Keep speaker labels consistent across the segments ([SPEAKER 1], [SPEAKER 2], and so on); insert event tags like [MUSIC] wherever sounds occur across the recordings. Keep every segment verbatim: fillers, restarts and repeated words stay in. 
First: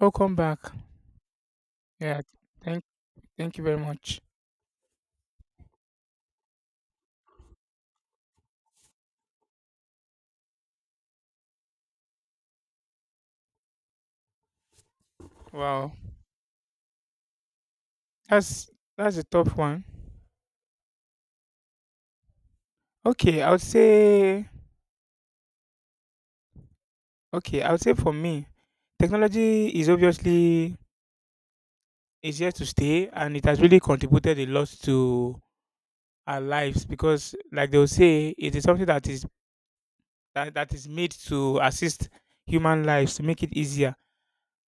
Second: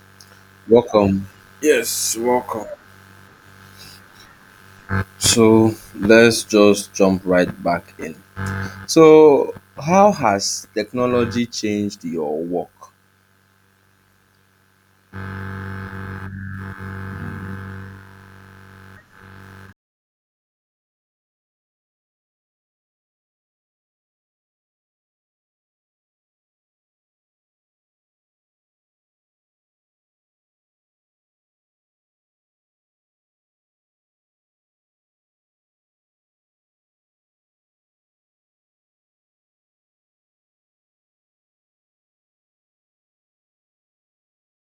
[SPEAKER 1] Welcome back.
[SPEAKER 2] Welcome. Yes,
[SPEAKER 1] Yeah,
[SPEAKER 2] welcome.
[SPEAKER 1] thank thank you very much.
[SPEAKER 2] So let's just jump right back in. So, how has technology changed your work?
[SPEAKER 1] Wow. That's that's a tough one. Okay, I would say okay, I would say for me, technology is obviously is here to stay, and it has really contributed a lot to our lives because, like they'll say, it is something that is that, that is made to assist human lives, to make it easier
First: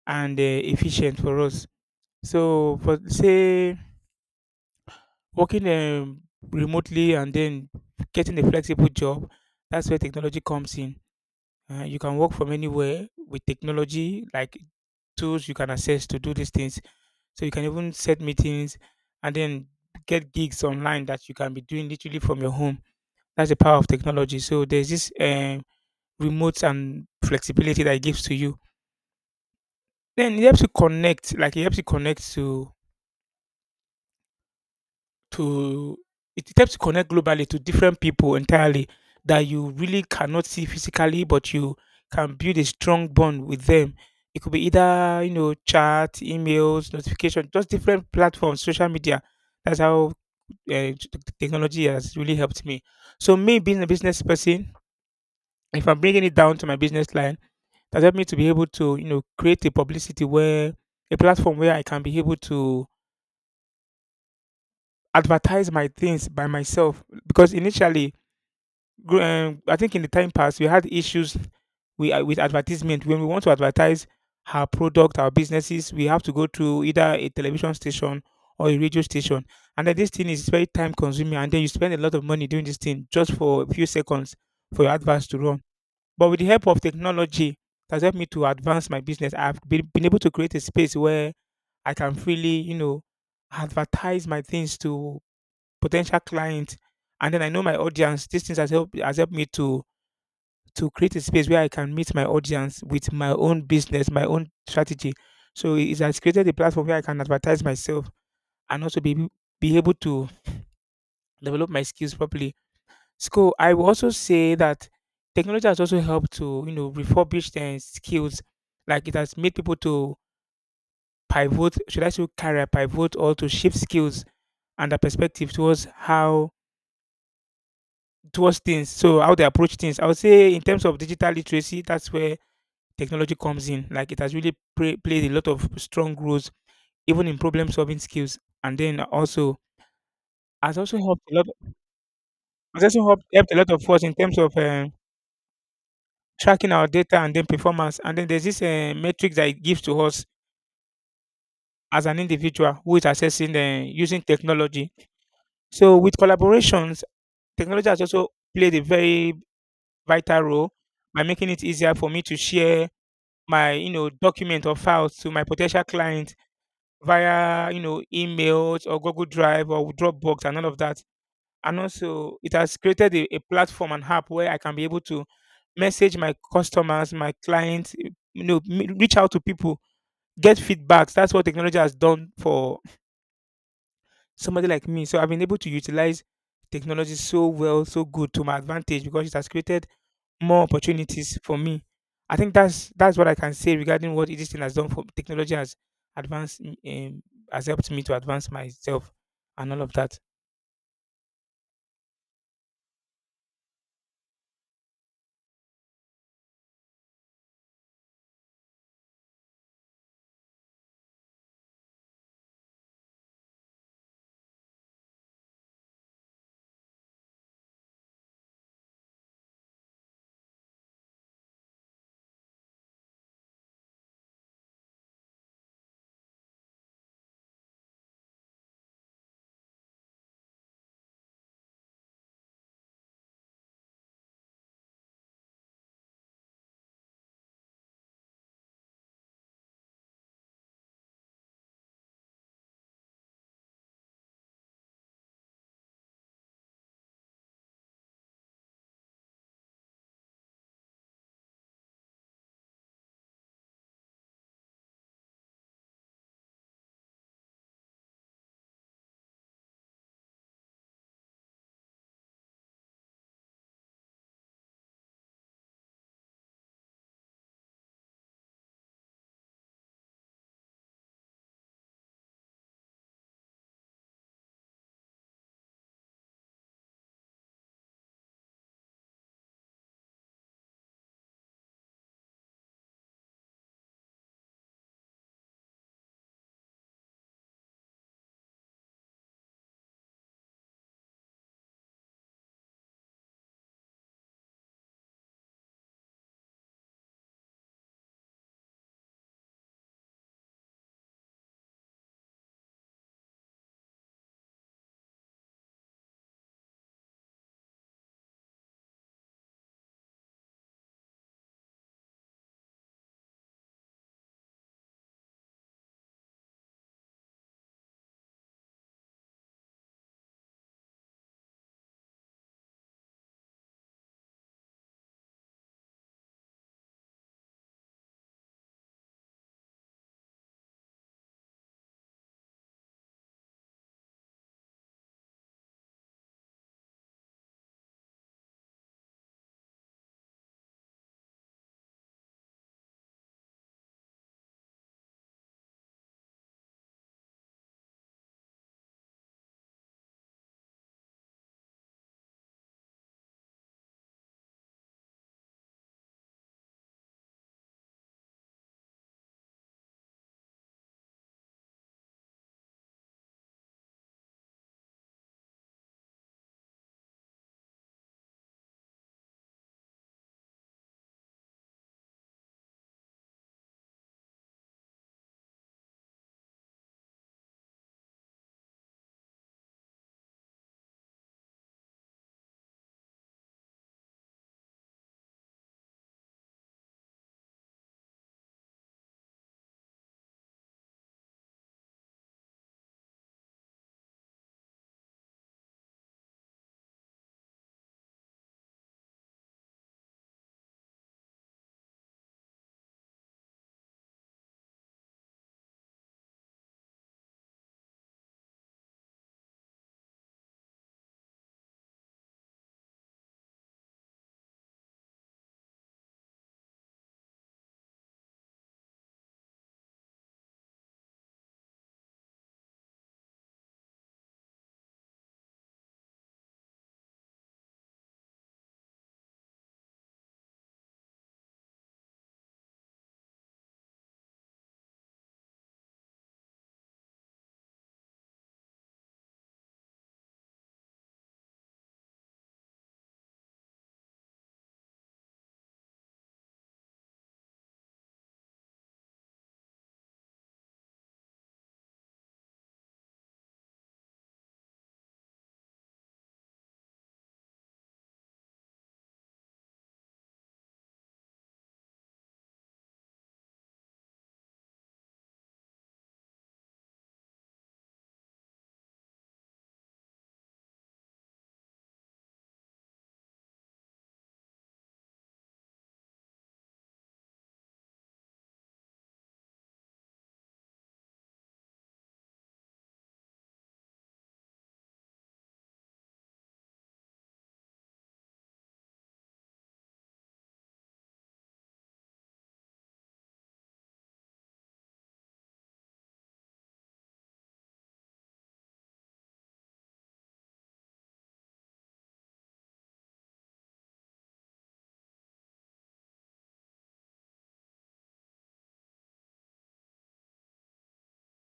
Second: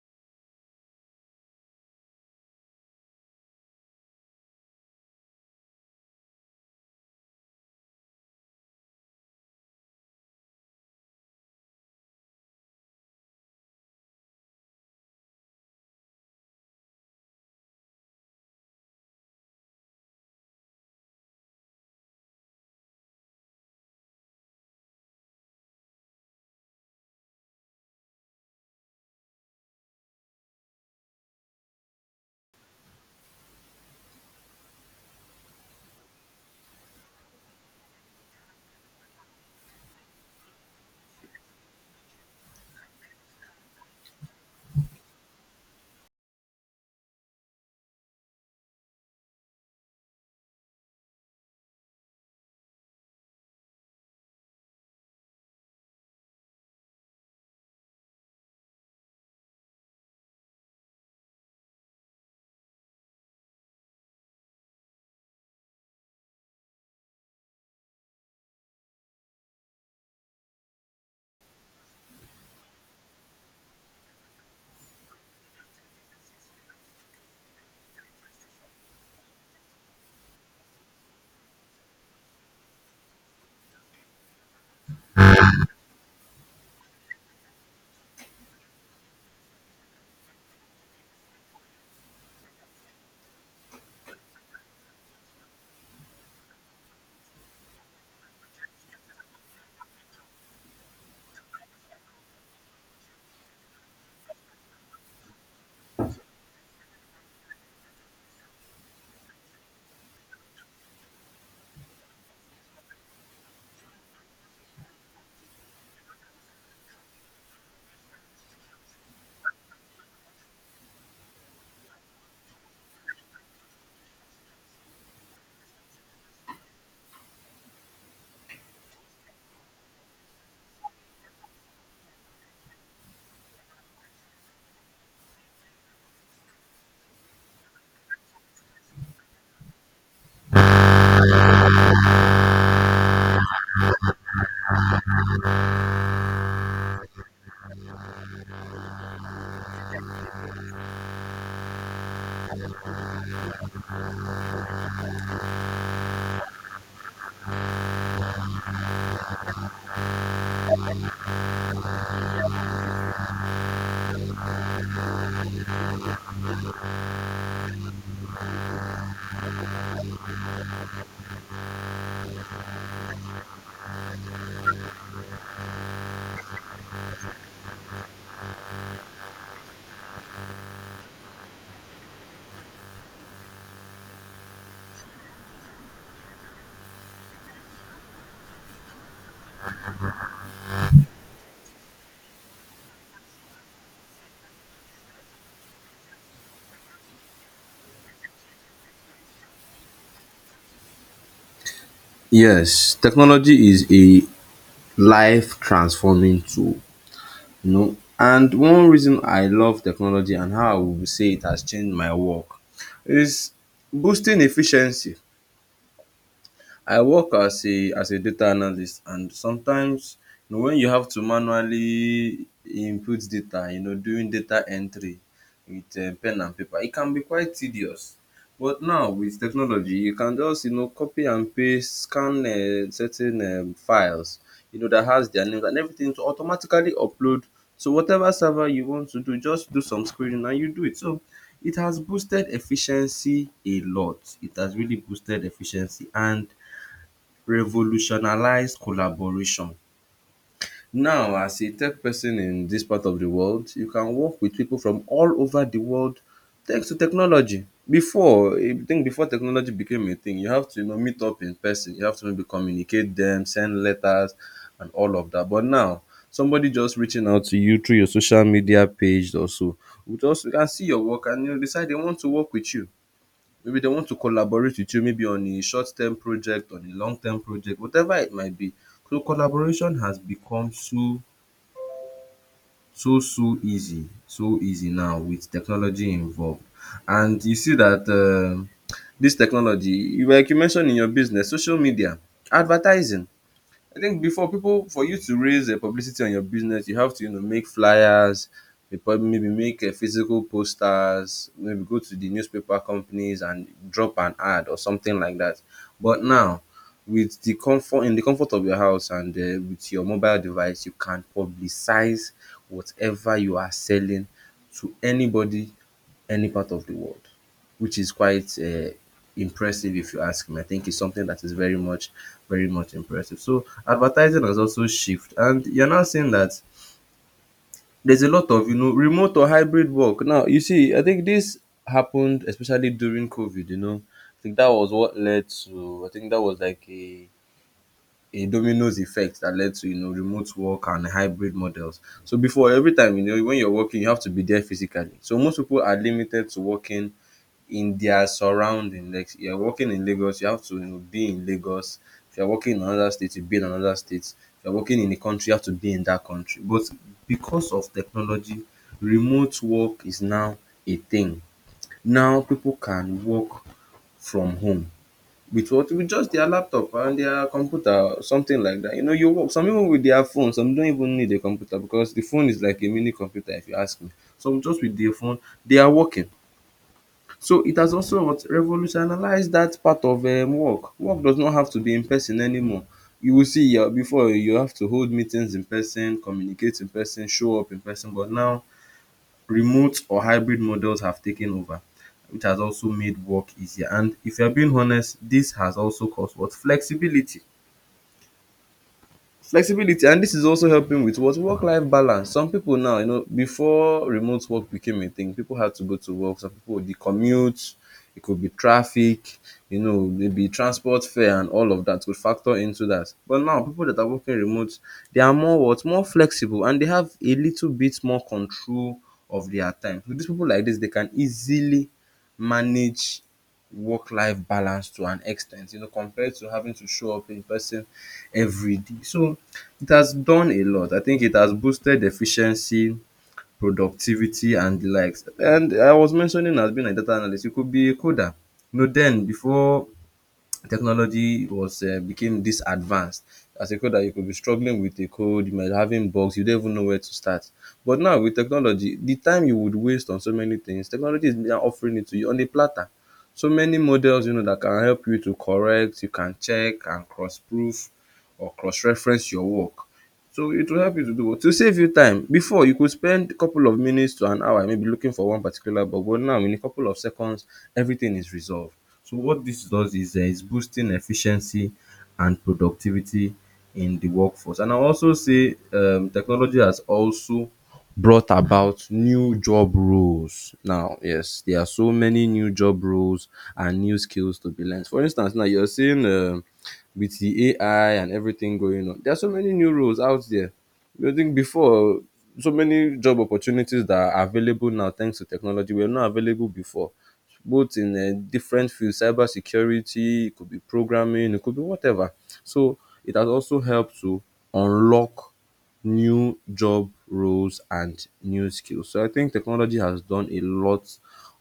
[SPEAKER 1] and uh, efficient for us. So for say working um, remotely and then getting a flexible job, that's where technology comes in. Uh, you can work from anywhere with technology, like tools you can access to do these things. So you can even set meetings and then get gigs online that you can be doing literally from your home. That's the power of technology. So there's this um, remote and flexibility that it gives to you. Then it helps you connect, like it helps you connect to to it helps to connect globally to different people entirely that you really cannot see physically, but you can build a strong bond with them. It could be either, you know, chat, emails, notification, just different platforms, social media. That's how uh, technology has really helped me. So me being a business person, if I'm bringing it down to my business line, that helped me to be able to, you know, create a publicity where a platform where I can be able to advertise my things by myself because initially gr- um, I think in the time past we had issues we uh, with advertisement. When we want to advertise our product, our businesses, we have to go to either a television station or a radio station, and then this thing is very time consuming, and then you spend a lot of money doing this thing just for a few seconds for your adverts to run. But with the help of technology, it has helped me to advance my business. I've been, been able to create a space where I can freely, you know, advertise my things to potential clients, and then I know my audience. These things has helped has helped me to to create a space where I can meet my audience with my own business, my own strategy. So it has created a platform where I can advertise myself and also be able- be able to develop my skills properly. So I will also say that technology has also helped to, you know, refurbish their skills. Like it has made people to pivot. Should I say career pivot, or to shift skills and their perspective towards how towards things. So how they approach things. I would say in terms of digital literacy, that's where technology comes in. Like it has really play, played a lot of strong roles, even in problem solving skills. And then also has also helped a lot. Has also helped, helped a lot of us in terms of uh, tracking our data and then performance. And then there's this uh, metric that it gives to us as an individual who is assessing, uh, using technology. So with collaborations, technology has also played a very vital role by making it easier for me to share my, you know, document or files to my potential clients via, you know, emails or Google Drive or Dropbox and all of that. And also, it has created a, a platform and app where I can be able to message my customers, my clients, eh, you know, m- reach out to people, get feedbacks. That's what technology has done for somebody like me. So I've been able to utilize technology so well, so good to my advantage because it has created more opportunities for me. I think that's that's what I can say regarding what this thing has done. For technology has advanced m- um, has helped me to advance myself and all of that.
[SPEAKER 2] Yes, technology is a life transforming tool, you know. And one reason I love technology and how I would say it has changed my work is boosting efficiency. I work as a as a data analyst, and sometimes, you know, when you have to manually input data, you know, doing data entry with um pen and paper, it can be quite tedious. But now with technology, you can just, you know, copy and paste, scan um certain um files, you know, that has their names and everything to automatically upload. So whatever server you want to do, just do some screening and you do it. So it has boosted efficiency a lot. It has really boosted efficiency and revolutionalize collaboration. Now as a tech person in dis part of the world, you can work with people from all over the world thanks to technology. Before um think before technology became a thing, you have to, you know, meet up in person, you have to maybe communicate dem, send letters and all of dat. But now somebody just reaching out to you through your social media page or so, you just you can see your work and, you know, decide they want to work with you. Maybe they want to collaborate with you, maybe on a short term project, on a long term project, whatever it might be. So collaboration has become so so so easy, so easy now with technology involved. And you see that um dis technology, like you mentioned in your business, social media, advertising. I think before, people, for you to raise a publicity on your business, you have to, you know, make flyers, you prob- maybe make a physical posters, maybe go to the newspaper companies and drop an ad or something like that. But now, with the comfort in the comfort of your house and uh, with your mobile device, you can publicize whatever you are selling to anybody, any part of the world, which is quite uh, impressive if you ask me. I think it's something that is very much, very much impressive. So advertising has also shifted, and you're now seeing that there's a lot of, you know, remote or hybrid work. Now you see, I think this happened especially during COVID. You know, I think that was what led to. I think that was like a a dominoes effect that led to, you know, remote work and hybrid models. So before, every time, you know, when you're working, you have to be there physically. So most people are limited to working in their surrounding. Like you're working in Lagos, you have to, you know, be in Lagos. If you're working in another state, you be in another state. If you're working in a country, you have to be in that country. But because of technology, remote work is now a thing. Now people can work from home with what, with just their laptop and their computer or something like that. You know, you work some even with their phone, some don't even need a computer because the phone is like a mini computer if you ask me. Some just with their phone, they are working. So it has also what revolutionized that part of um work. Work does not have to be in person anymore. You will see um before you have to hold meetings in person, communicate in person, show up in person, but now remote or hybrid models have taken over, which has also made work easier. And if you're being honest, this has also caused what flexibility. Flexibility, and this is also helping with what work life balance. Some people now, you know, before remote work became a thing, people had to go to work, some people the commute, it could be traffic, you know, maybe transport fare and all of that could factor into that. But now people that are working remote, they are more what, more flexible, and they have a little bit more control of their time. So these people like this, they can easily manage work-life balance to an extent, you know, compared to having to show up in person every day. So it has done a lot. I think it has boosted efficiency, productivity and the likes. And I was mentioning as being a data analyst, you could be a coder. You know, then before technology was uh, became this advanced, as a coder you could be struggling with a code, you might be having bugs, you don't even know where to start. But now with technology, the time you would waste on so many things, technology is now offering it to you on a platter. So many models, you know, that can help you to correct, you can check and cross-proof or cross-reference your work. So it will help you to do what? To save you time. Before you could spend a couple of minutes to an hour maybe looking for one particular bug, but now in a couple of seconds everything is resolved. So what this does is uh, it's boosting efficiency and productivity in the workforce. And I also say um, technology has also brought about new job roles now. Yes, there are so many new job roles and new skills to be learned. For instance, now you're saying um, with the A I and everything going on, there are so many new roles out there. I think before, so many job opportunities that are available now thanks to technology were not available before, both in uh, different fields, cyber security, it could be programming, it could be whatever. So it has also helped to unlock new job roles and new skills. So I think technology has done a lot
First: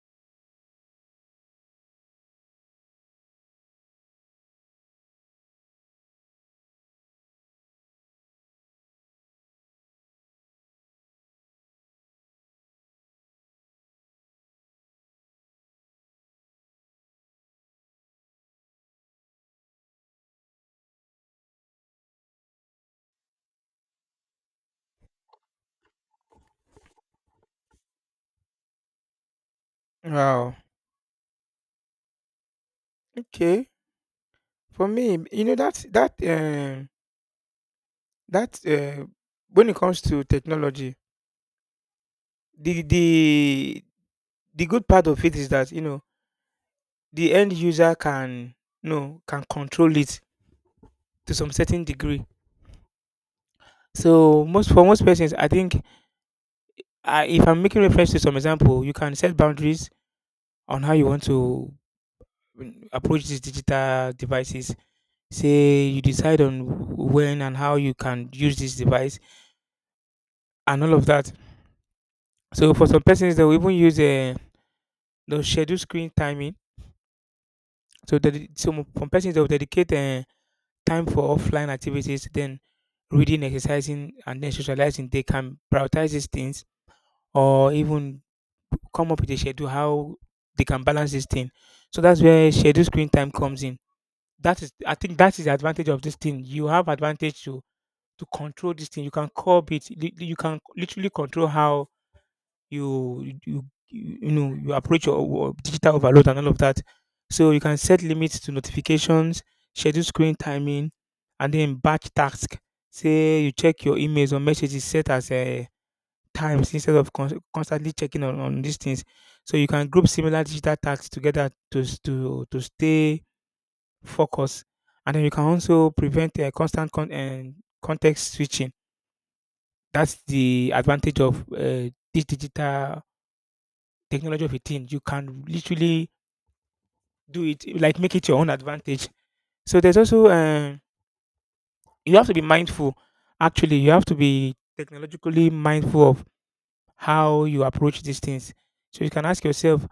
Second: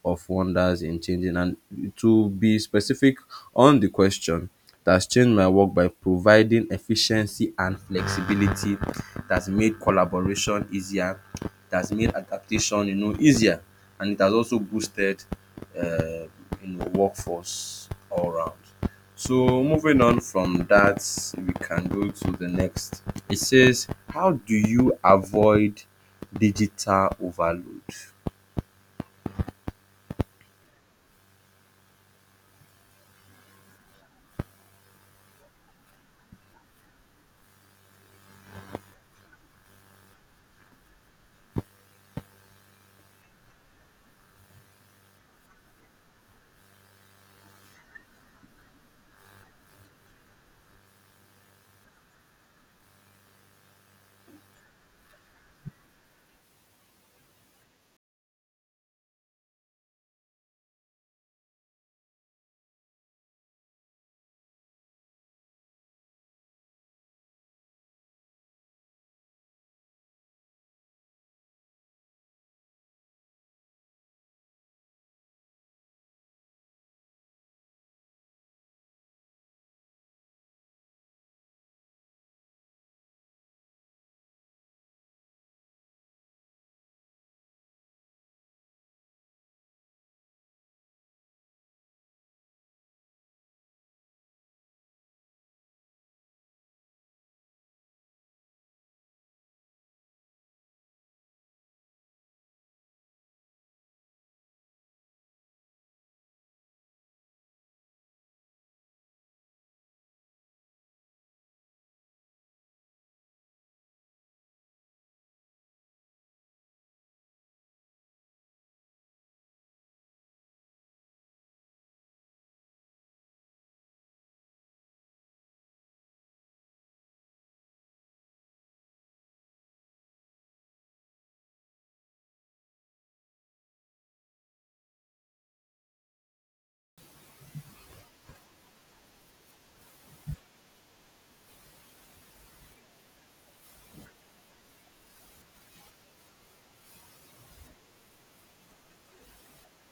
[SPEAKER 2] of wonders in changing. And to be specific on the question, that has changed my work by providing efficiency and flexibility, that's made collaboration easier, that's made adaptation, you know, easier, and it has also boosted uh, you know, workforce all around. So moving on from that, we can go to the next. It says, how do you avoid digital overload?
[SPEAKER 1] Wow. Okay. For me, you know, that that um that uh, when it comes to technology, the the the good part of it is that, you know, the end user can, you know, can control it to some certain degree. So most, for most persons, I think uh, if I'm making reference to some example, you can set boundaries on how you want to mm, approach these digital devices. Say you decide on when and how you can use this device and all of that. So for some persons, they will even use a they'll schedule screen timing. So that it- some some persons they'll dedicate uh, time for offline activities, then reading, exercising, and then socializing. They can prioritize these things or even come up with a schedule how they can balance this thing. So that's where schedule screen time comes in. That is, I think that is the advantage of this thing. You have advantage to to control this thing. You can curb it. Lit- you can literally control how you you you you know you approach your wo- digital overload and all of that. So you can set limits to notifications, schedule screen timing, and then batch task. Say you check your emails or messages set as a times instead of con- constantly checking on, on these things. So you can group similar digital tasks together to s- to to stay focus. And then you can also prevent uh, constant con- and context switching. That's the advantage of uh, this digital technology of a thing. You can literally do it, like make it your own advantage. So there's also um you have to be mindful. Actually, you have to be technologically mindful of how you approach these things. So you can ask yourself,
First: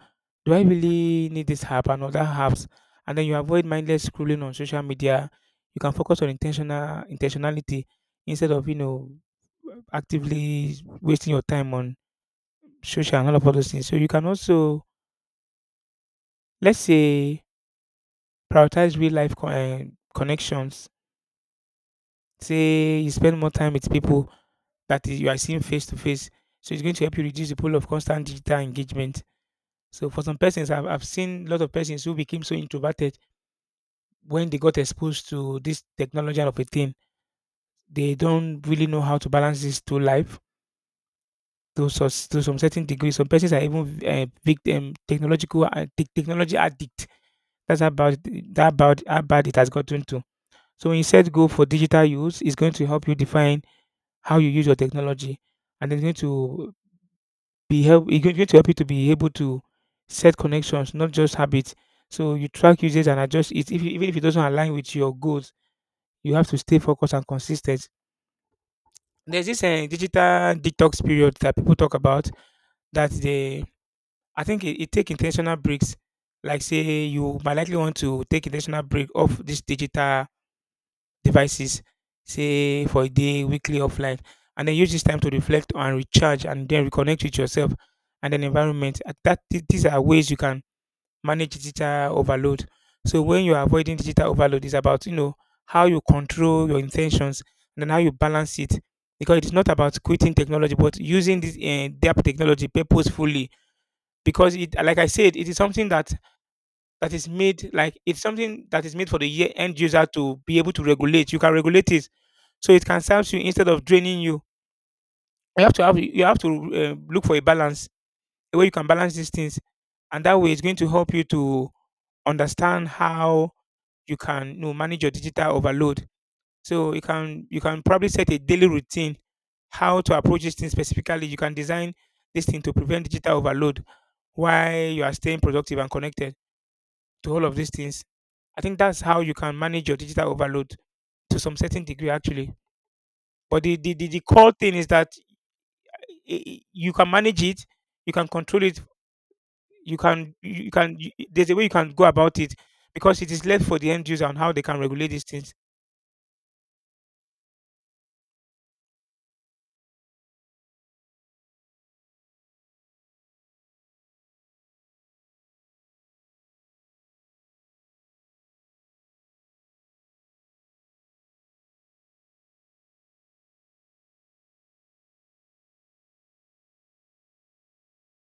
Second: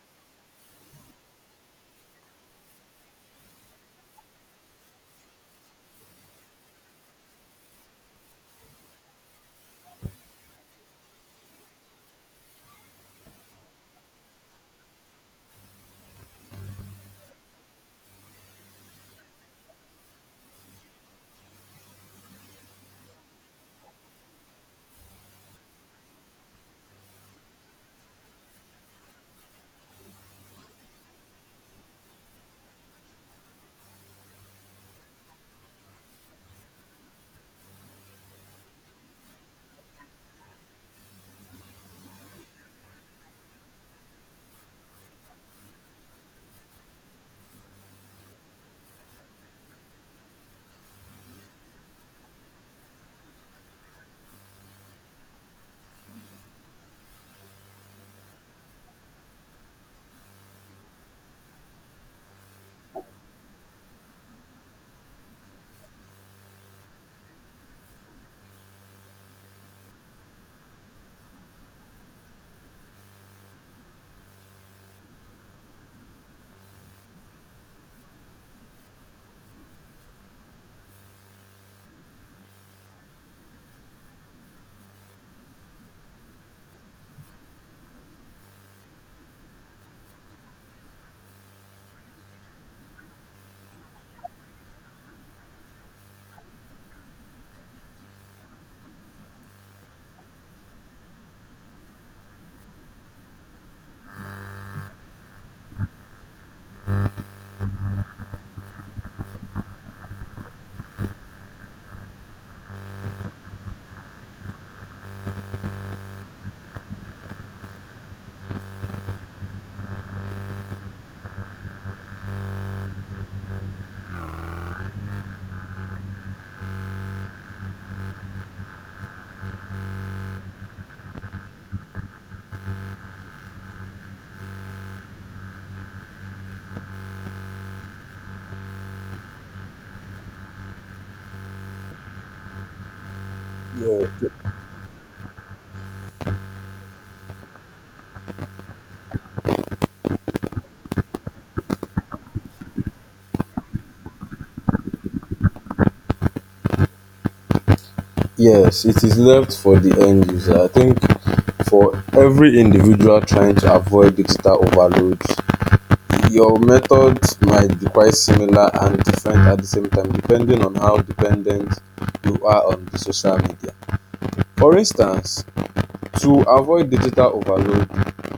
[SPEAKER 1] do I really need this app and other apps? And then you avoid mindless scrolling on social media. You can focus on intentional intentionality instead of, you know, actively wasting your time on social and all of those things. So you can also, let's say, prioritize real life con- eh, connections. Say you spend more time with people that you are seeing face to face. So it's going to help you reduce the pull of constant digital engagement. So for some persons, I've, I've seen a lot of persons who became so introverted when they got exposed to this technology and of a thing. They don't really know how to balance this to life to, sus- to some certain degree. Some persons are even uh, victim technological uh, tech- technology addict. That's about that about how bad it has gotten to. So when you set goal for digital use, it's going to help you define how you use your technology, and it's going to be help it's going to help you to be able to set connections, not just habits. So you track usage and adjust it. If, you- even if it doesn't align with your goals, you have to stay focused and consistent. There's this uh, digital detox period that people talk about that they, I think it, it take intentional breaks. Like say you might likely want to take intentional break off these digital devices, say for a day, weekly, offline, and then use this time to reflect and recharge and then reconnect with yourself and then environment. Uh, That th- these are ways you can manage digital overload. So when you're avoiding digital overload, it's about, you know, how you control your intentions and then how you balance it. Because it's not about quitting technology, but using this uh, depth technology purposefully. Because it, like I said, it is something that that is made, like it's something that is made for the ye- end user to be able to regulate. You can regulate it, so it can serve you instead of draining you. You have to have you have to uh, look for a balance, a way you can balance these things. And that way it's going to help you to understand how you can, you know, manage your digital overload. So you can you can probably set a daily routine how to approach this thing specifically. You can design this thing to prevent digital overload while you are staying productive and connected to all of these things. I think that's how you can manage your digital overload to some certain degree actually. But the the, the, the core thing is that eh, eh, you can manage it, you can control it, you can you can you, there's a way you can go about it because it is left for the end user on how they can regulate these things.
[SPEAKER 2] Yes, it is left for the end user. I think for every individual trying to avoid digital overload, your methods might be quite similar and different at the same time depending on how dependent you are on the social media. For instance, to avoid digital overload,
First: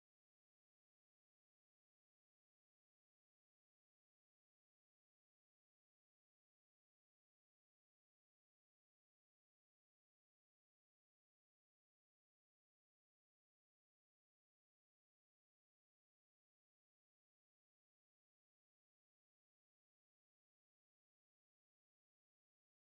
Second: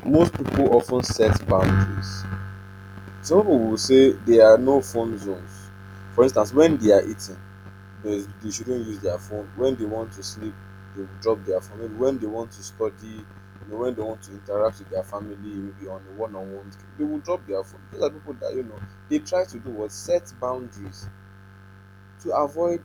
[SPEAKER 2] most people often set boundaries. Some people will say there are no phone zones. For instance, when they are eating, they, they shouldn't use their phone. When they want to sleep, they will drop their phone. Maybe when they want to study, you know, when they want to interact with their family, maybe on a one-on-one, they will drop their phone. These are people that, you know, they try to do what, set boundaries to avoid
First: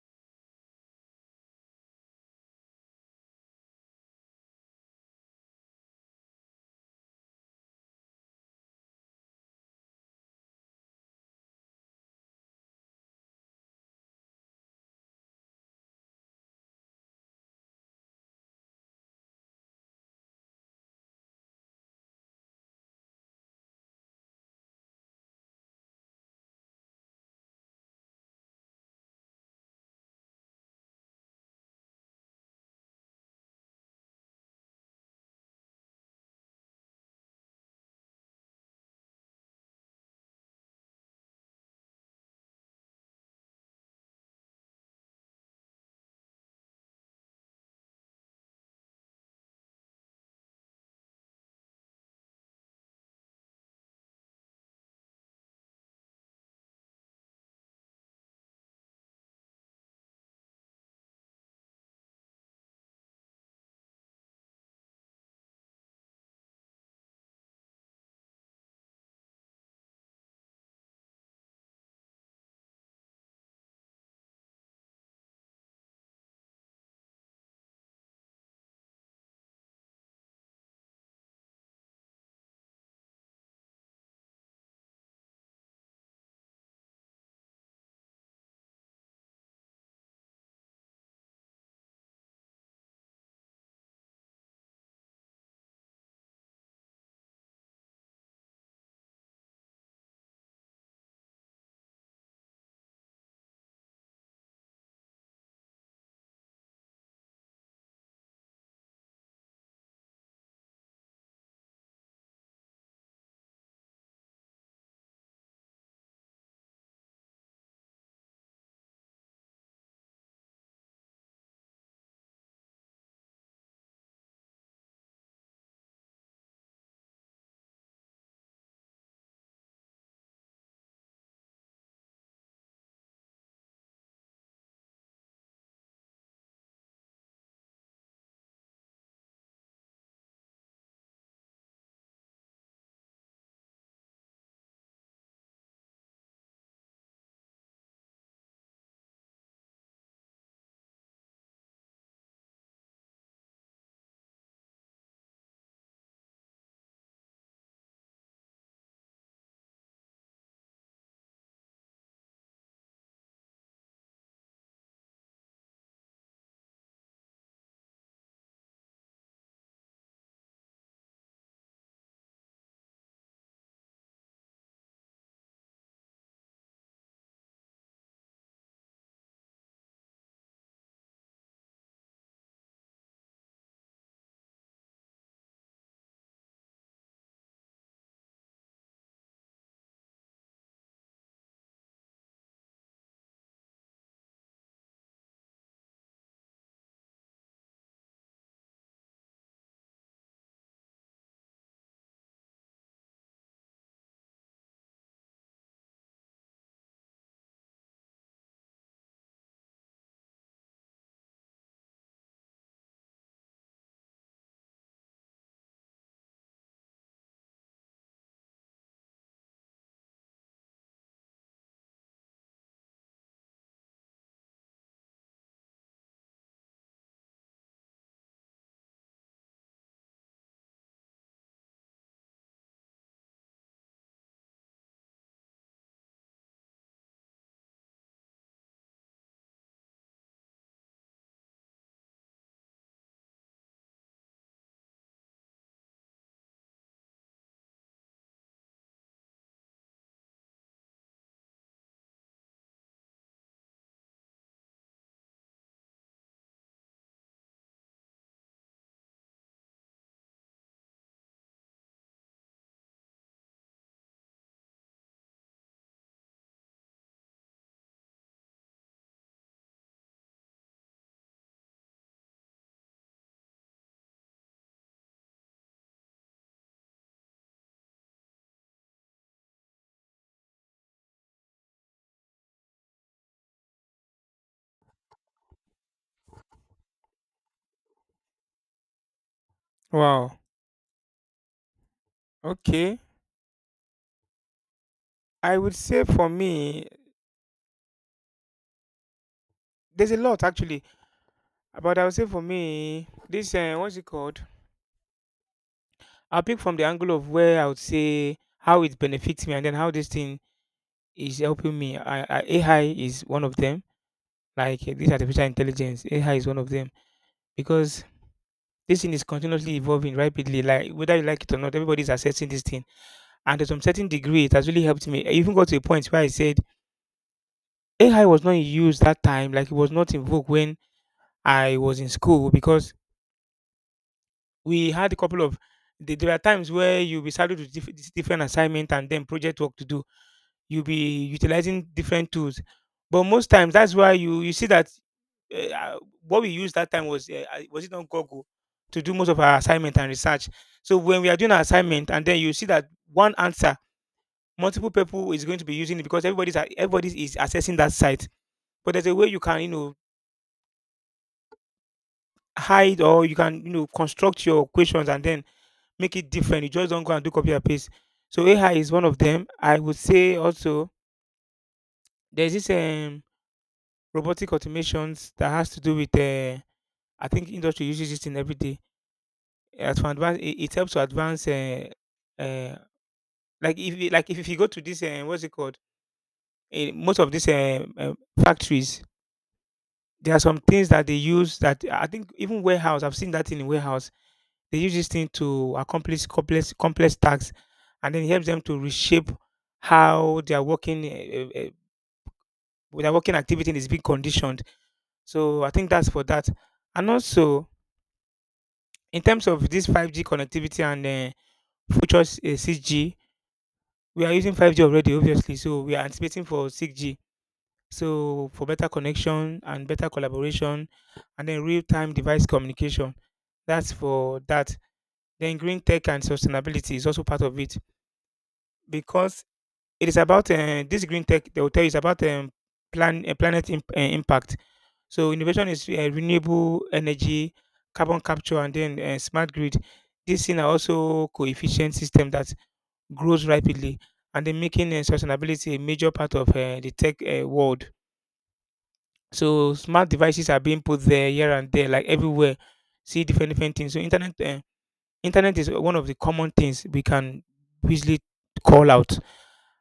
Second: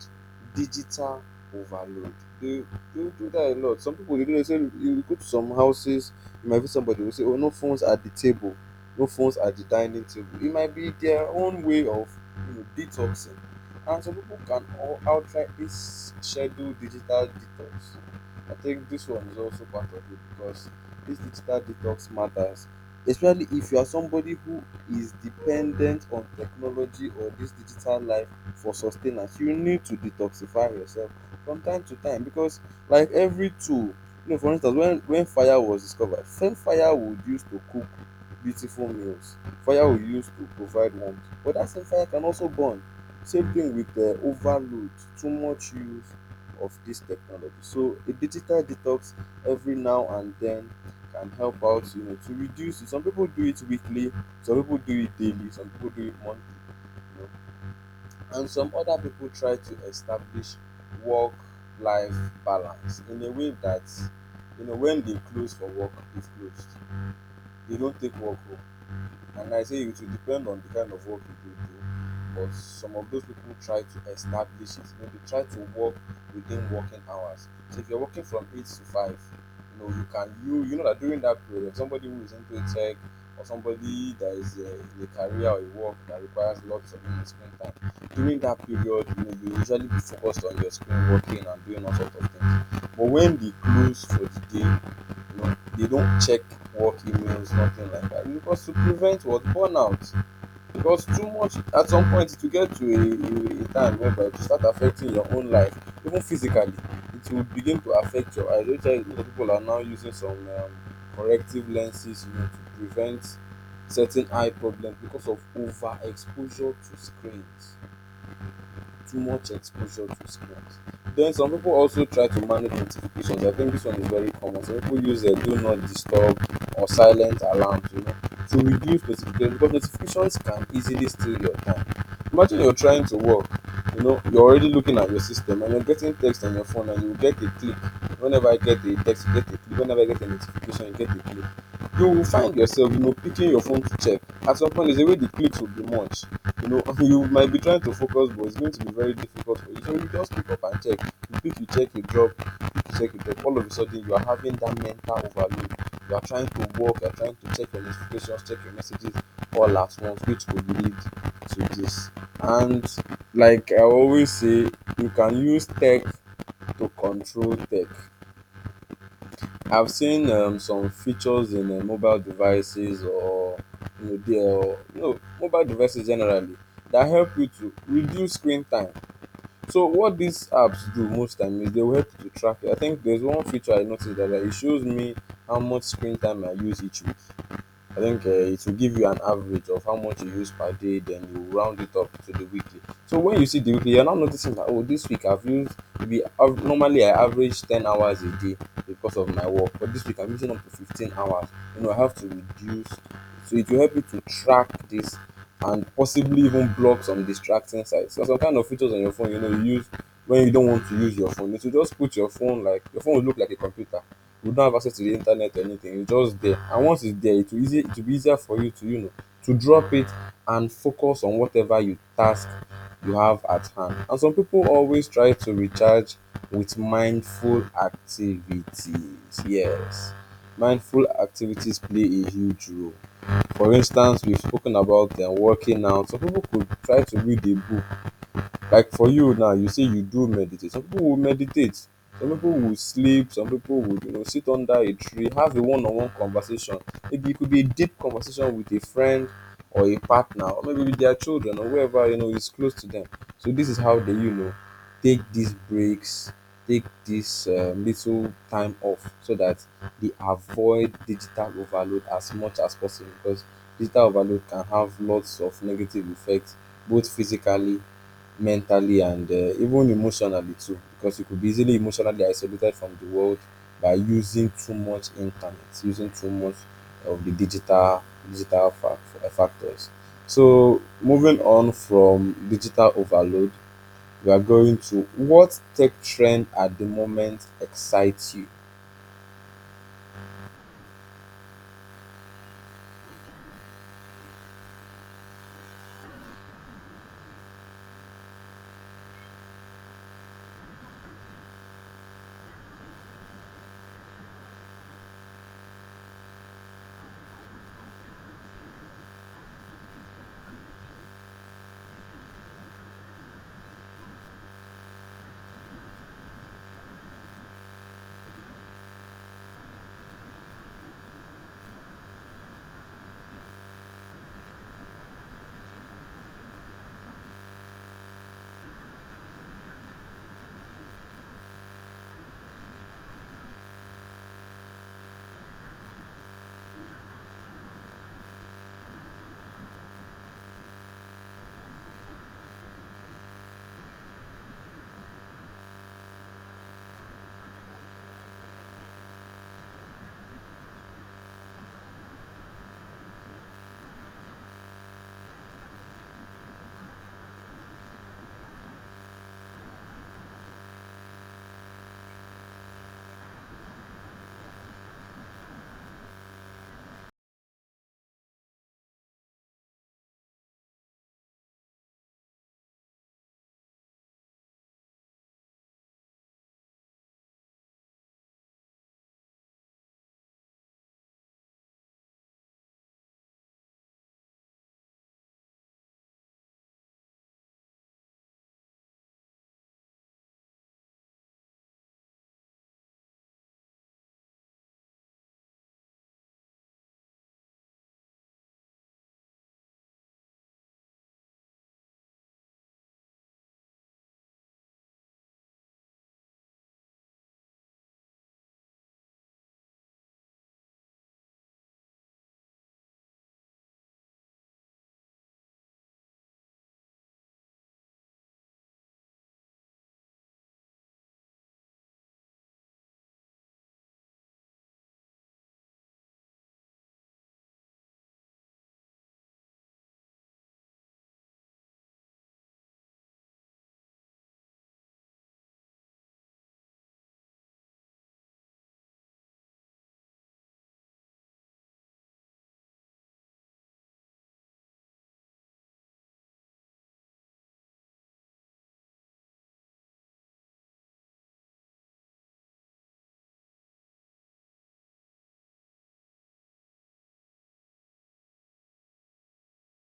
[SPEAKER 2] digital overload. They they do that a lot. Some people they do, they say, you go to some houses, you might be, somebody will say, oh, no phones at the table, no phones at the dining table. It might be their own way of, you know, detoxing. And some people can all outright this scheduled digital detox. I think this one is also part of it because this digital detox matters, especially if you are somebody who is dependent on technology or this digital life for sustenance. You need to detoxify yourself from time to time because, like every tool, you know, for instance, when when fire was discovered, same fire would use to cook beautiful meals, fire would use to provide warmth, but that same fire can also burn. Same thing with uh, overload, too much use of this technology. So a digital detox every now and then can help out, you know, to reduce it. Some people do it weekly, some people do it daily, some people do it monthly, you know. And some other people try to establish work life balance in a way that, you know, when they close for work, they've closed. They don't take work home. And I say it will depend on the kind of work you do do. But some of those people try to establish it. You know, they try to work within working hours. So if you're working from eight to five, you know, you can you, you know that during that period, somebody who is into a tech or somebody that is uh, in a career or a work that requires lots of, you know, screen time, during that period, you know, you usually be focused on your screen working and doing all sorts of things. But when the close for the day, no, they don't check work emails, nothing like that. Because to prevent what, burnout. Because too much at some point to get to a, a, a time whereby to start affecting your own life, even physically, it will begin to affect your eyes. Which is why people are now using some um, corrective lenses, you know, to prevent certain eye problems because of overexposure to screens. Too much exposure to screens. Then some people also try to manage notifications. I think this one is very common. Some people use a do not disturb or silent alarms, you know, to reduce notifications because notifications can easily steal your time. Imagine you're trying to work, you know, you're already looking at your system and you're getting text on your phone and you get a click. Whenever I get a text, you get a click. Whenever I get a notification, you get a click. You will find yourself, you know, picking your phone to check. At some point, there's a way the clicks will be much. You know, [LAUGHS] you might be trying to focus, but it's going to be very difficult for you, so you just pick up and check. You pick, you check, you drop, you pick, you check, you drop. All of a sudden, you are having that mental overload. You are trying to work, you are trying to check your notifications, check your messages all at once, which could lead to this. And like I always say, you can use tech to control tech. I've seen um, some features in uh, mobile devices or you know, they, or you know, mobile devices generally that help you to reduce screen time. So what these apps do most time is they will help you to track it. I think there's one feature I noticed that uh, it shows me how much screen time I use each week. I think uh, it will give you an average of how much you use per day, then you round it up to the weekly. So when you see the weekly, you're now noticing that, oh, this week I've used, maybe av- normally I average ten hours a day because of my work, but this week I'm using up to fifteen hours. You know, I have to reduce. So it will help you to track this and possibly even block some distracting sites. So some kind of features on your phone, you know, you use when you don't want to use your phone. You should just put your phone like, your phone will look like a computer. You don have access to the internet or anything, it's just there. And once it's there, it will easy, it will be easier for you to, you know, to drop it and focus on whatever you task you have at hand. And some people always try to recharge with mindful activities. Yes, mindful activities play a huge role. For instance, we've spoken about them working out. Some people could try to read a book. Like for you now, you say you do meditate. Some people will meditate. Some people will sleep. Some people will, you know, sit under a tree, have a one-on-one conversation. Maybe it could be a deep conversation with a friend or a partner, or maybe with their children or whoever you know is close to them. So this is how they, you know, take these breaks, take this um, little time off, so that they avoid digital overload as much as possible. Because digital overload can have lots of negative effects, both physically, mentally, and uh, even emotionally too, because you could be easily emotionally isolated from the world by using too much internet, using too much of the digital digital fac- factors. So moving on from digital overload, we are going to, what tech trend at the moment excites you?
[SPEAKER 1] Wow. Okay. I would say for me, there's a lot actually, but I would say for me, this uh, what's it called? I'll pick from the angle of where I would say how it benefits me and then how this thing is helping me. I, A I is one of them. Like eh, this artificial intelligence, A I is one of them because this thing is continuously evolving rapidly. Like whether you like it or not, everybody's assessing this thing. And to some certain degree, it has really helped me. I even got to a point where I said A I was not in use that time, like it was not in vogue when I was in school because we had a couple of the- there are times where you'll be saddled with diff- dis- different assignment and then project work to do. You'll be utilizing different tools, but most times that's why you you see that uh, uh, what we used that time was uh, uh, was it on Google to do most of our assignment and research. So when we are doing our assignment and then you see that one answer, multiple people is going to be using it because everybody's a- everybody is accessing that site. But there's a way you can, you know, hide or you can, you know, construct your questions and then make it different. You just don't go and do copy and paste. So A I is one of them. I would say also there's this um, robotic automations that has to do with uh, I think industry uses it in every day. As for advance, it, it helps to advance. Uh, uh, like if you- like if, if you go to this uh, what's it called? Uh, most of these uh, uh, factories, there are some things that they use that I think even warehouse. I've seen that thing in warehouse. They use this thing to accomplish complex complex tasks, and then it helps them to reshape how their working uh, uh, uh, their working activity is being conditioned. So I think that's for that. And also in terms of this five G connectivity and uh, future s- uh, six G, we are using five G already, obviously. So we are anticipating for six G. So for better connection and better collaboration, and then real time device communication. That's for that. Then green tech and sustainability is also part of it because it is about uh, this green tech. They will tell you it's about um, plan uh, planet imp- uh, impact. So innovation is uh, renewable energy, carbon capture, and then uh, smart grid. These things are also coefficient system that grows rapidly, and then making uh, sustainability a major part of uh, the tech uh, world. So smart devices are being put there here and there, like everywhere. See different different things. So internet. Uh, Internet is one of the common things we can easily call out.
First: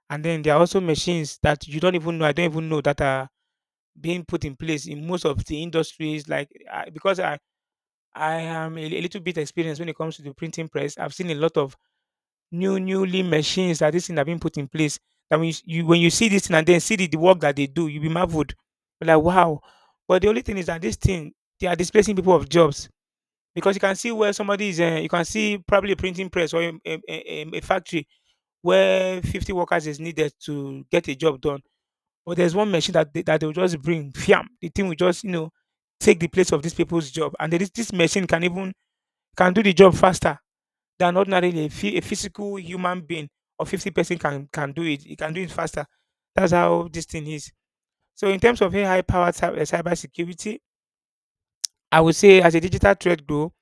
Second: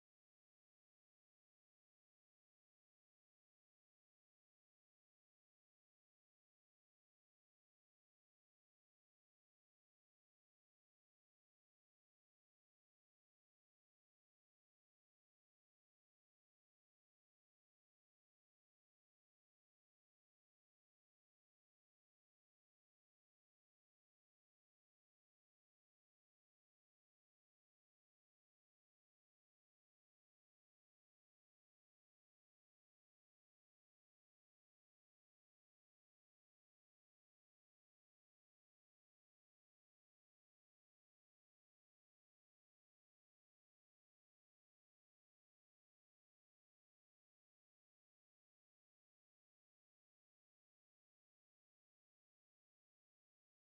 [SPEAKER 1] And then there are also machines that you don't even know, I don't even know that are being put in place in most of the industries. Like I, because I I am a, a little bit experienced when it comes to the printing press. I've seen a lot of new newly machines that this thing have been put in place. That when you, s- you when you see this thing and then see the, the work that they do, you'll be marveled. Like wow. But the only thing is that this thing, they are displacing people of jobs because you can see where somebody is, uh, you can see probably a printing press or a, a, a, a factory where fifty workers is needed to get a job done. But there's one machine that they, that they will just bring, fiam. The thing will just, you know, take the place of these people's job. And then this, this machine can even, can do the job faster than ordinarily a, phy- a physical human being or fifty person can, can do it. It can do it faster. That's how this thing is. So in terms of A I-powered cyber security, I would say as a digital threat grow,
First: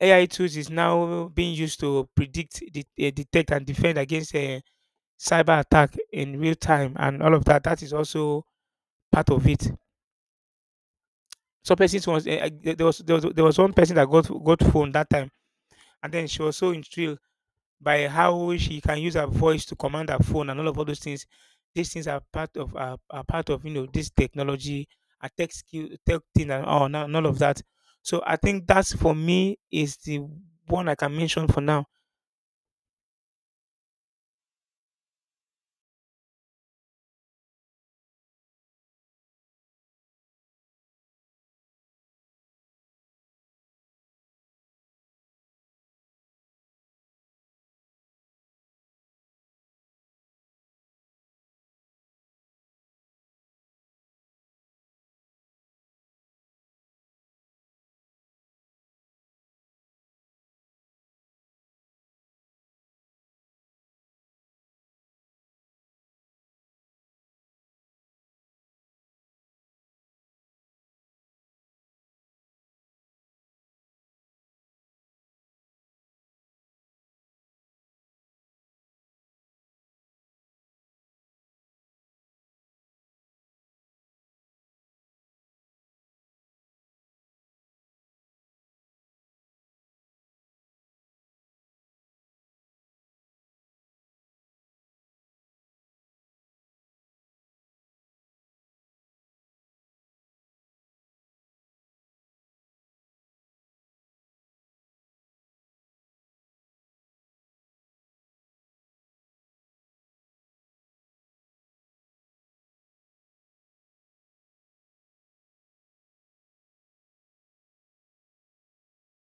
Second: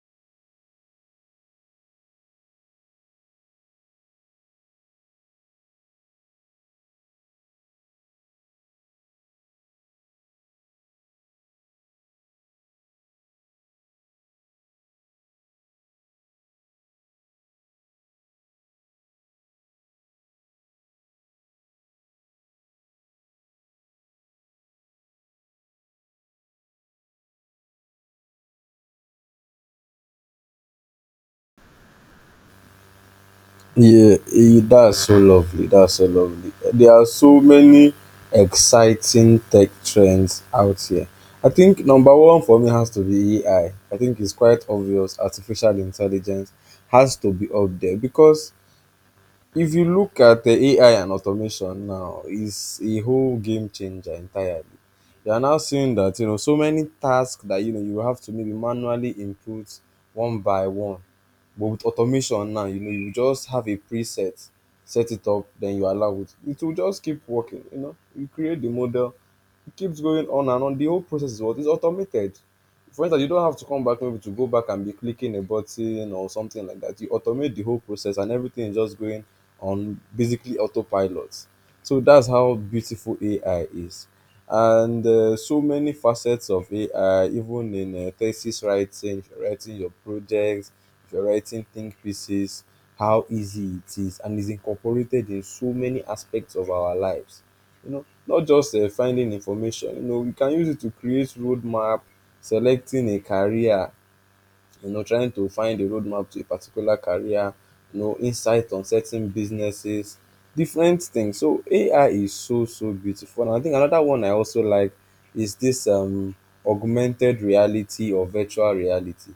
[SPEAKER 1] A I tools is now being used to predict, de- eh, detect, and defend against a cyber attack in real time, and all of that. That is also part of it. So, persons was eh, eh, there there was there was there was one person that got got phone that time, and then she was so intrigued by how she can use her voice to command her phone and all of all those things. These things are part of are, are part of, you know, this technology, a tech skill, tech thing, and all, and all of that. So, I think that's for me is the one I can mention for now.
[SPEAKER 2] Yeah, eh, that's so lovely. That's so lovely. There are so many exciting tech trends out here. I think number one for me has to be A I. I I think it's quite obvious artificial intelligence has to be up there because if you look at the A I and automation now, is a whole game changer entirely. You are now seeing that, you know, so many tasks that, you know, you have to maybe manually input one by one, but with automation now, you know, you just have a preset, set it up, then you allow it. It will just keep working. You know, you create the model, it keeps going on and on. The whole process is what is automated. For instance, you don't have to come back maybe to go back and be clicking a button or something like that. You automate the whole process and everything is just going on basically autopilot. So that's how beautiful A I is. And uh, so many facets of A I, even in uh, thesis writing, if you're writing your projects, if you're writing think pieces, how easy it is, and is incorporated in so many aspects of our lives, you know, not just uh, finding information. You know, we can use it to create roadmap, selecting a career, you know, trying to find a roadmap to a particular career, you know, insight on certain businesses, different things. So A I is so so beautiful. And I think another one I also like is this um augmented reality or virtual reality.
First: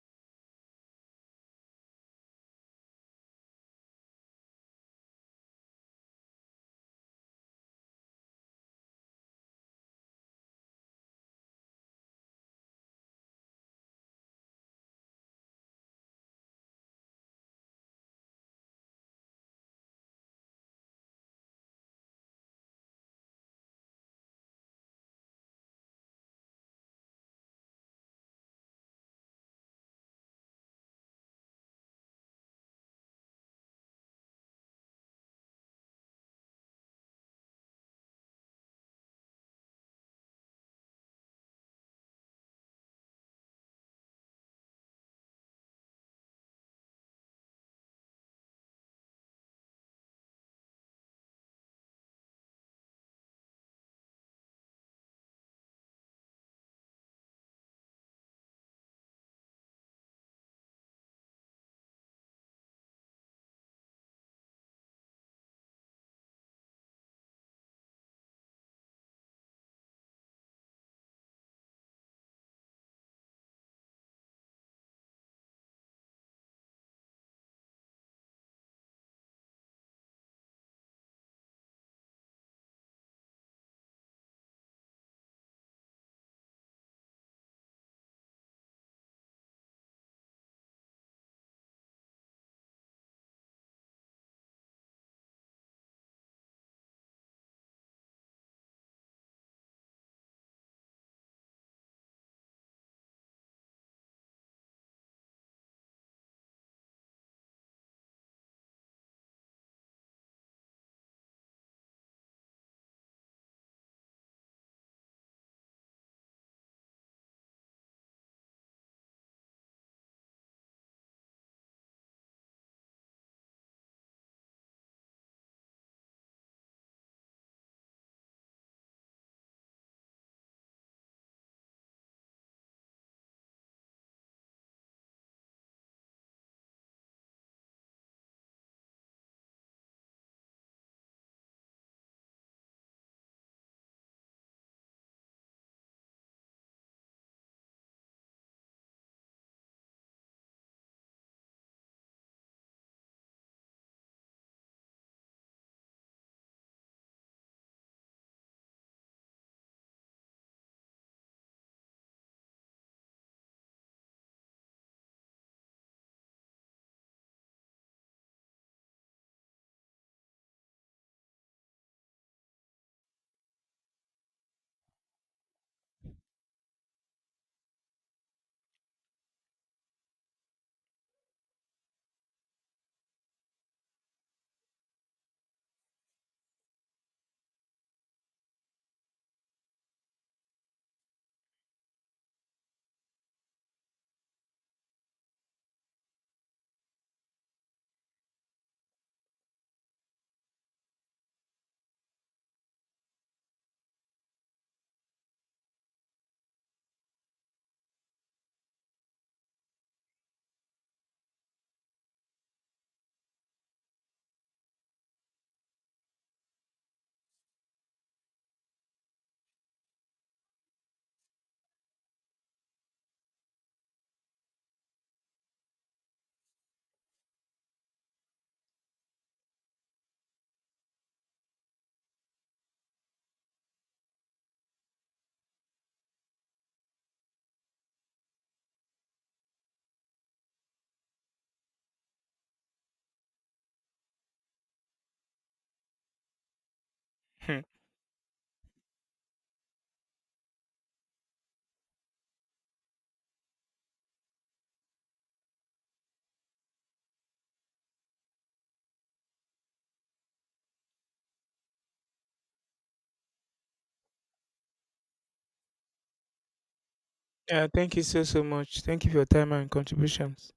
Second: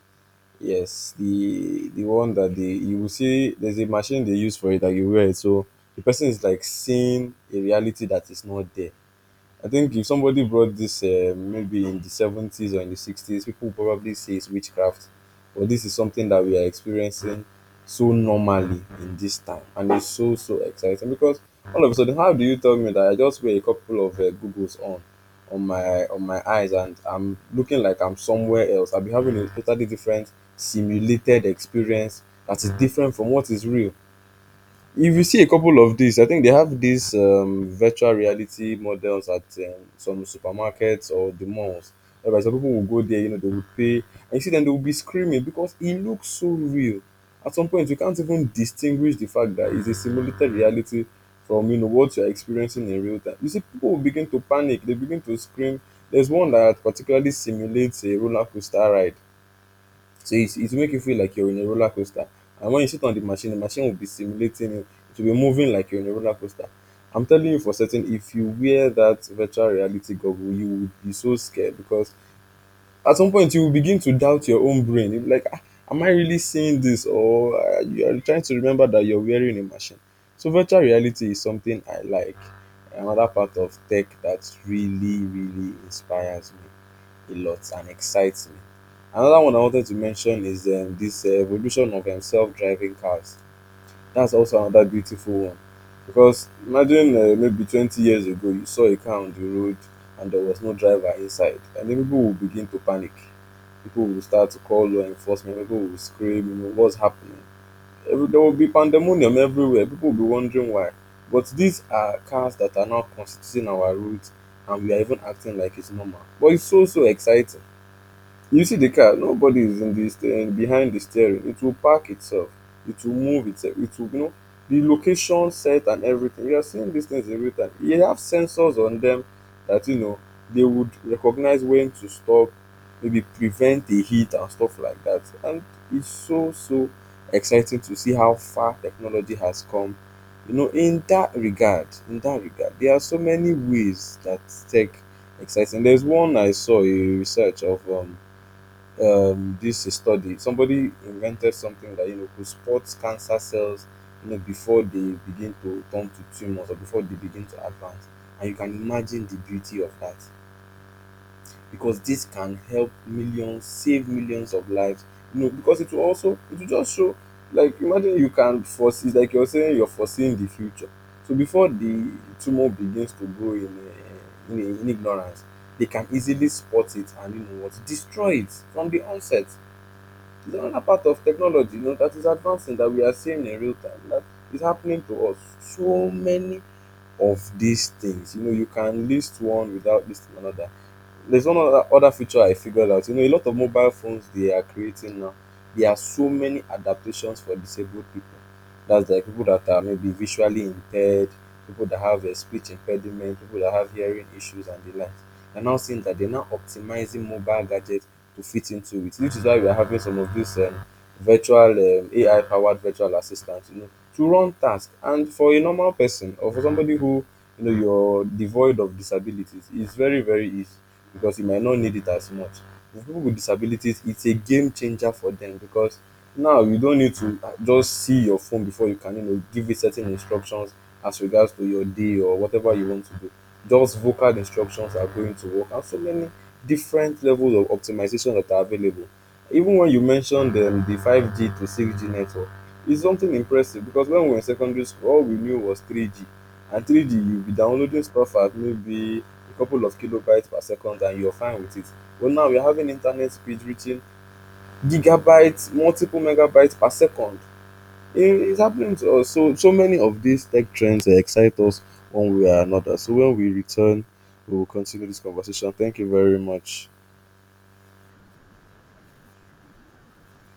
[SPEAKER 2] Yes, the the one that they, you will see, there's a machine they use for it, that you wear it. So the person is like seeing a reality that is not there. I think if somebody brought this uh, maybe in the seventies or in the sixties, people would probably say it's witchcraft. But this is something that we are experiencing so normally in this time. And it's so, so exciting because all of a sudden, how do you tell me that I just wear a couple of uh, Googles on? On my on my eyes, and I'm looking like I'm somewhere else. I'll be having a totally different simulated experience that is different from what is real. If you see a couple of these, I think they have these um virtual reality models at um, some supermarkets or the malls, whereby some people will go there, you know, they will pay. And you see them, they will be screaming because it looks so real. At some point, you can't even distinguish the fact that it's a simulated reality from, you know, what you're experiencing in real time. You see, people will begin to panic, they begin to scream. There's one that particularly simulates a roller coaster ride. So it's, it will make you feel like you're in a roller coaster. And when you sit on the machine, the machine will be simulating you. It will be moving like you're in a roller coaster. I'm telling you for certain, if you wear that virtual reality goggle, you would be so scared because at some point you will begin to doubt your own brain. You'll be like, ah, am I really seeing this? Or uh, you are trying to remember that you're wearing a machine. So virtual reality is something I like, another part of tech that really really inspires me a lot and excites me. Another one I wanted to mention is um, this uh, evolution of um, self-driving cars. That's also another beautiful one. Because imagine uh, maybe twenty years ago, you saw a car on the road and there was no driver inside, and then people will begin to panic. People will start to call law enforcement, people will scream, you know, what's happening? Every, there will be pandemonium everywhere, people will be wondering why. But these are cars that are now constituting our roads, and we are even acting like it's normal. But it's so, so exciting. You see the car, nobody is in the steering, behind the steering. It will park itself. It will move itself. It will, you know, the location set and everything. You are seeing these things in real time. You have sensors on them that, you know, they would recognize when to stop, maybe prevent a hit and stuff like that. And it's so so exciting to see how far technology has come. You know, in that regard, in that regard, there are so many ways that tech exciting. There's one I saw a research of um um, this study. Somebody invented something that, you know, could spot cancer cells, you know, before they begin to turn to tumors or before they begin to advance. And you can imagine the beauty of that because this can help millions, save millions of lives. You know, because it will also, it will just show, like imagine you can foresee, like you're saying, you're foreseeing the future. So before the tumor begins to grow in uh, in, in ignorance, they can easily spot it and, you know what, destroy it from the onset. It's another part of technology, you know, that is advancing, that we are seeing in real time, that is happening to us. So many of these things, you know, you can list one without listing another. There's one other, other feature I figured out. You know, a lot of mobile phones they are creating now. There are so many adaptations for disabled people. That's like people that are maybe visually impaired, people that have a speech impediment, people that have hearing issues and the like. They're now seeing that, they're now optimizing mobile gadgets to fit into it, which is why we are having some of these um, virtual um, A I powered virtual assistants, you know, to run tasks. And for a normal person or for somebody who, you know, you're devoid of disabilities, it's very very easy because you might not need it as much. For people with disabilities, it's a game changer for them because now you don't need to uh, just see your phone before you can, you know, give it certain instructions as regards to your day or whatever you want to do. Just vocal instructions are going to work, and so many different levels of optimization that are available. Even when you mentioned um, the five G to six G network, it's something impressive because when we were in secondary school, all we knew was three G. And three G, you'll be
[SPEAKER 1] Hmm.
[SPEAKER 2] downloading stuff at maybe a couple of kilobytes per second and you're fine with it. But now we're having internet speed reaching gigabytes, multiple megabytes per second. It's happening to us. So, so many of these tech trends eh, excite us one way or another. So, when we return, we will continue this conversation. Thank you very much.
[SPEAKER 1] Yeah, thank you so so much. Thank you for your time and contributions.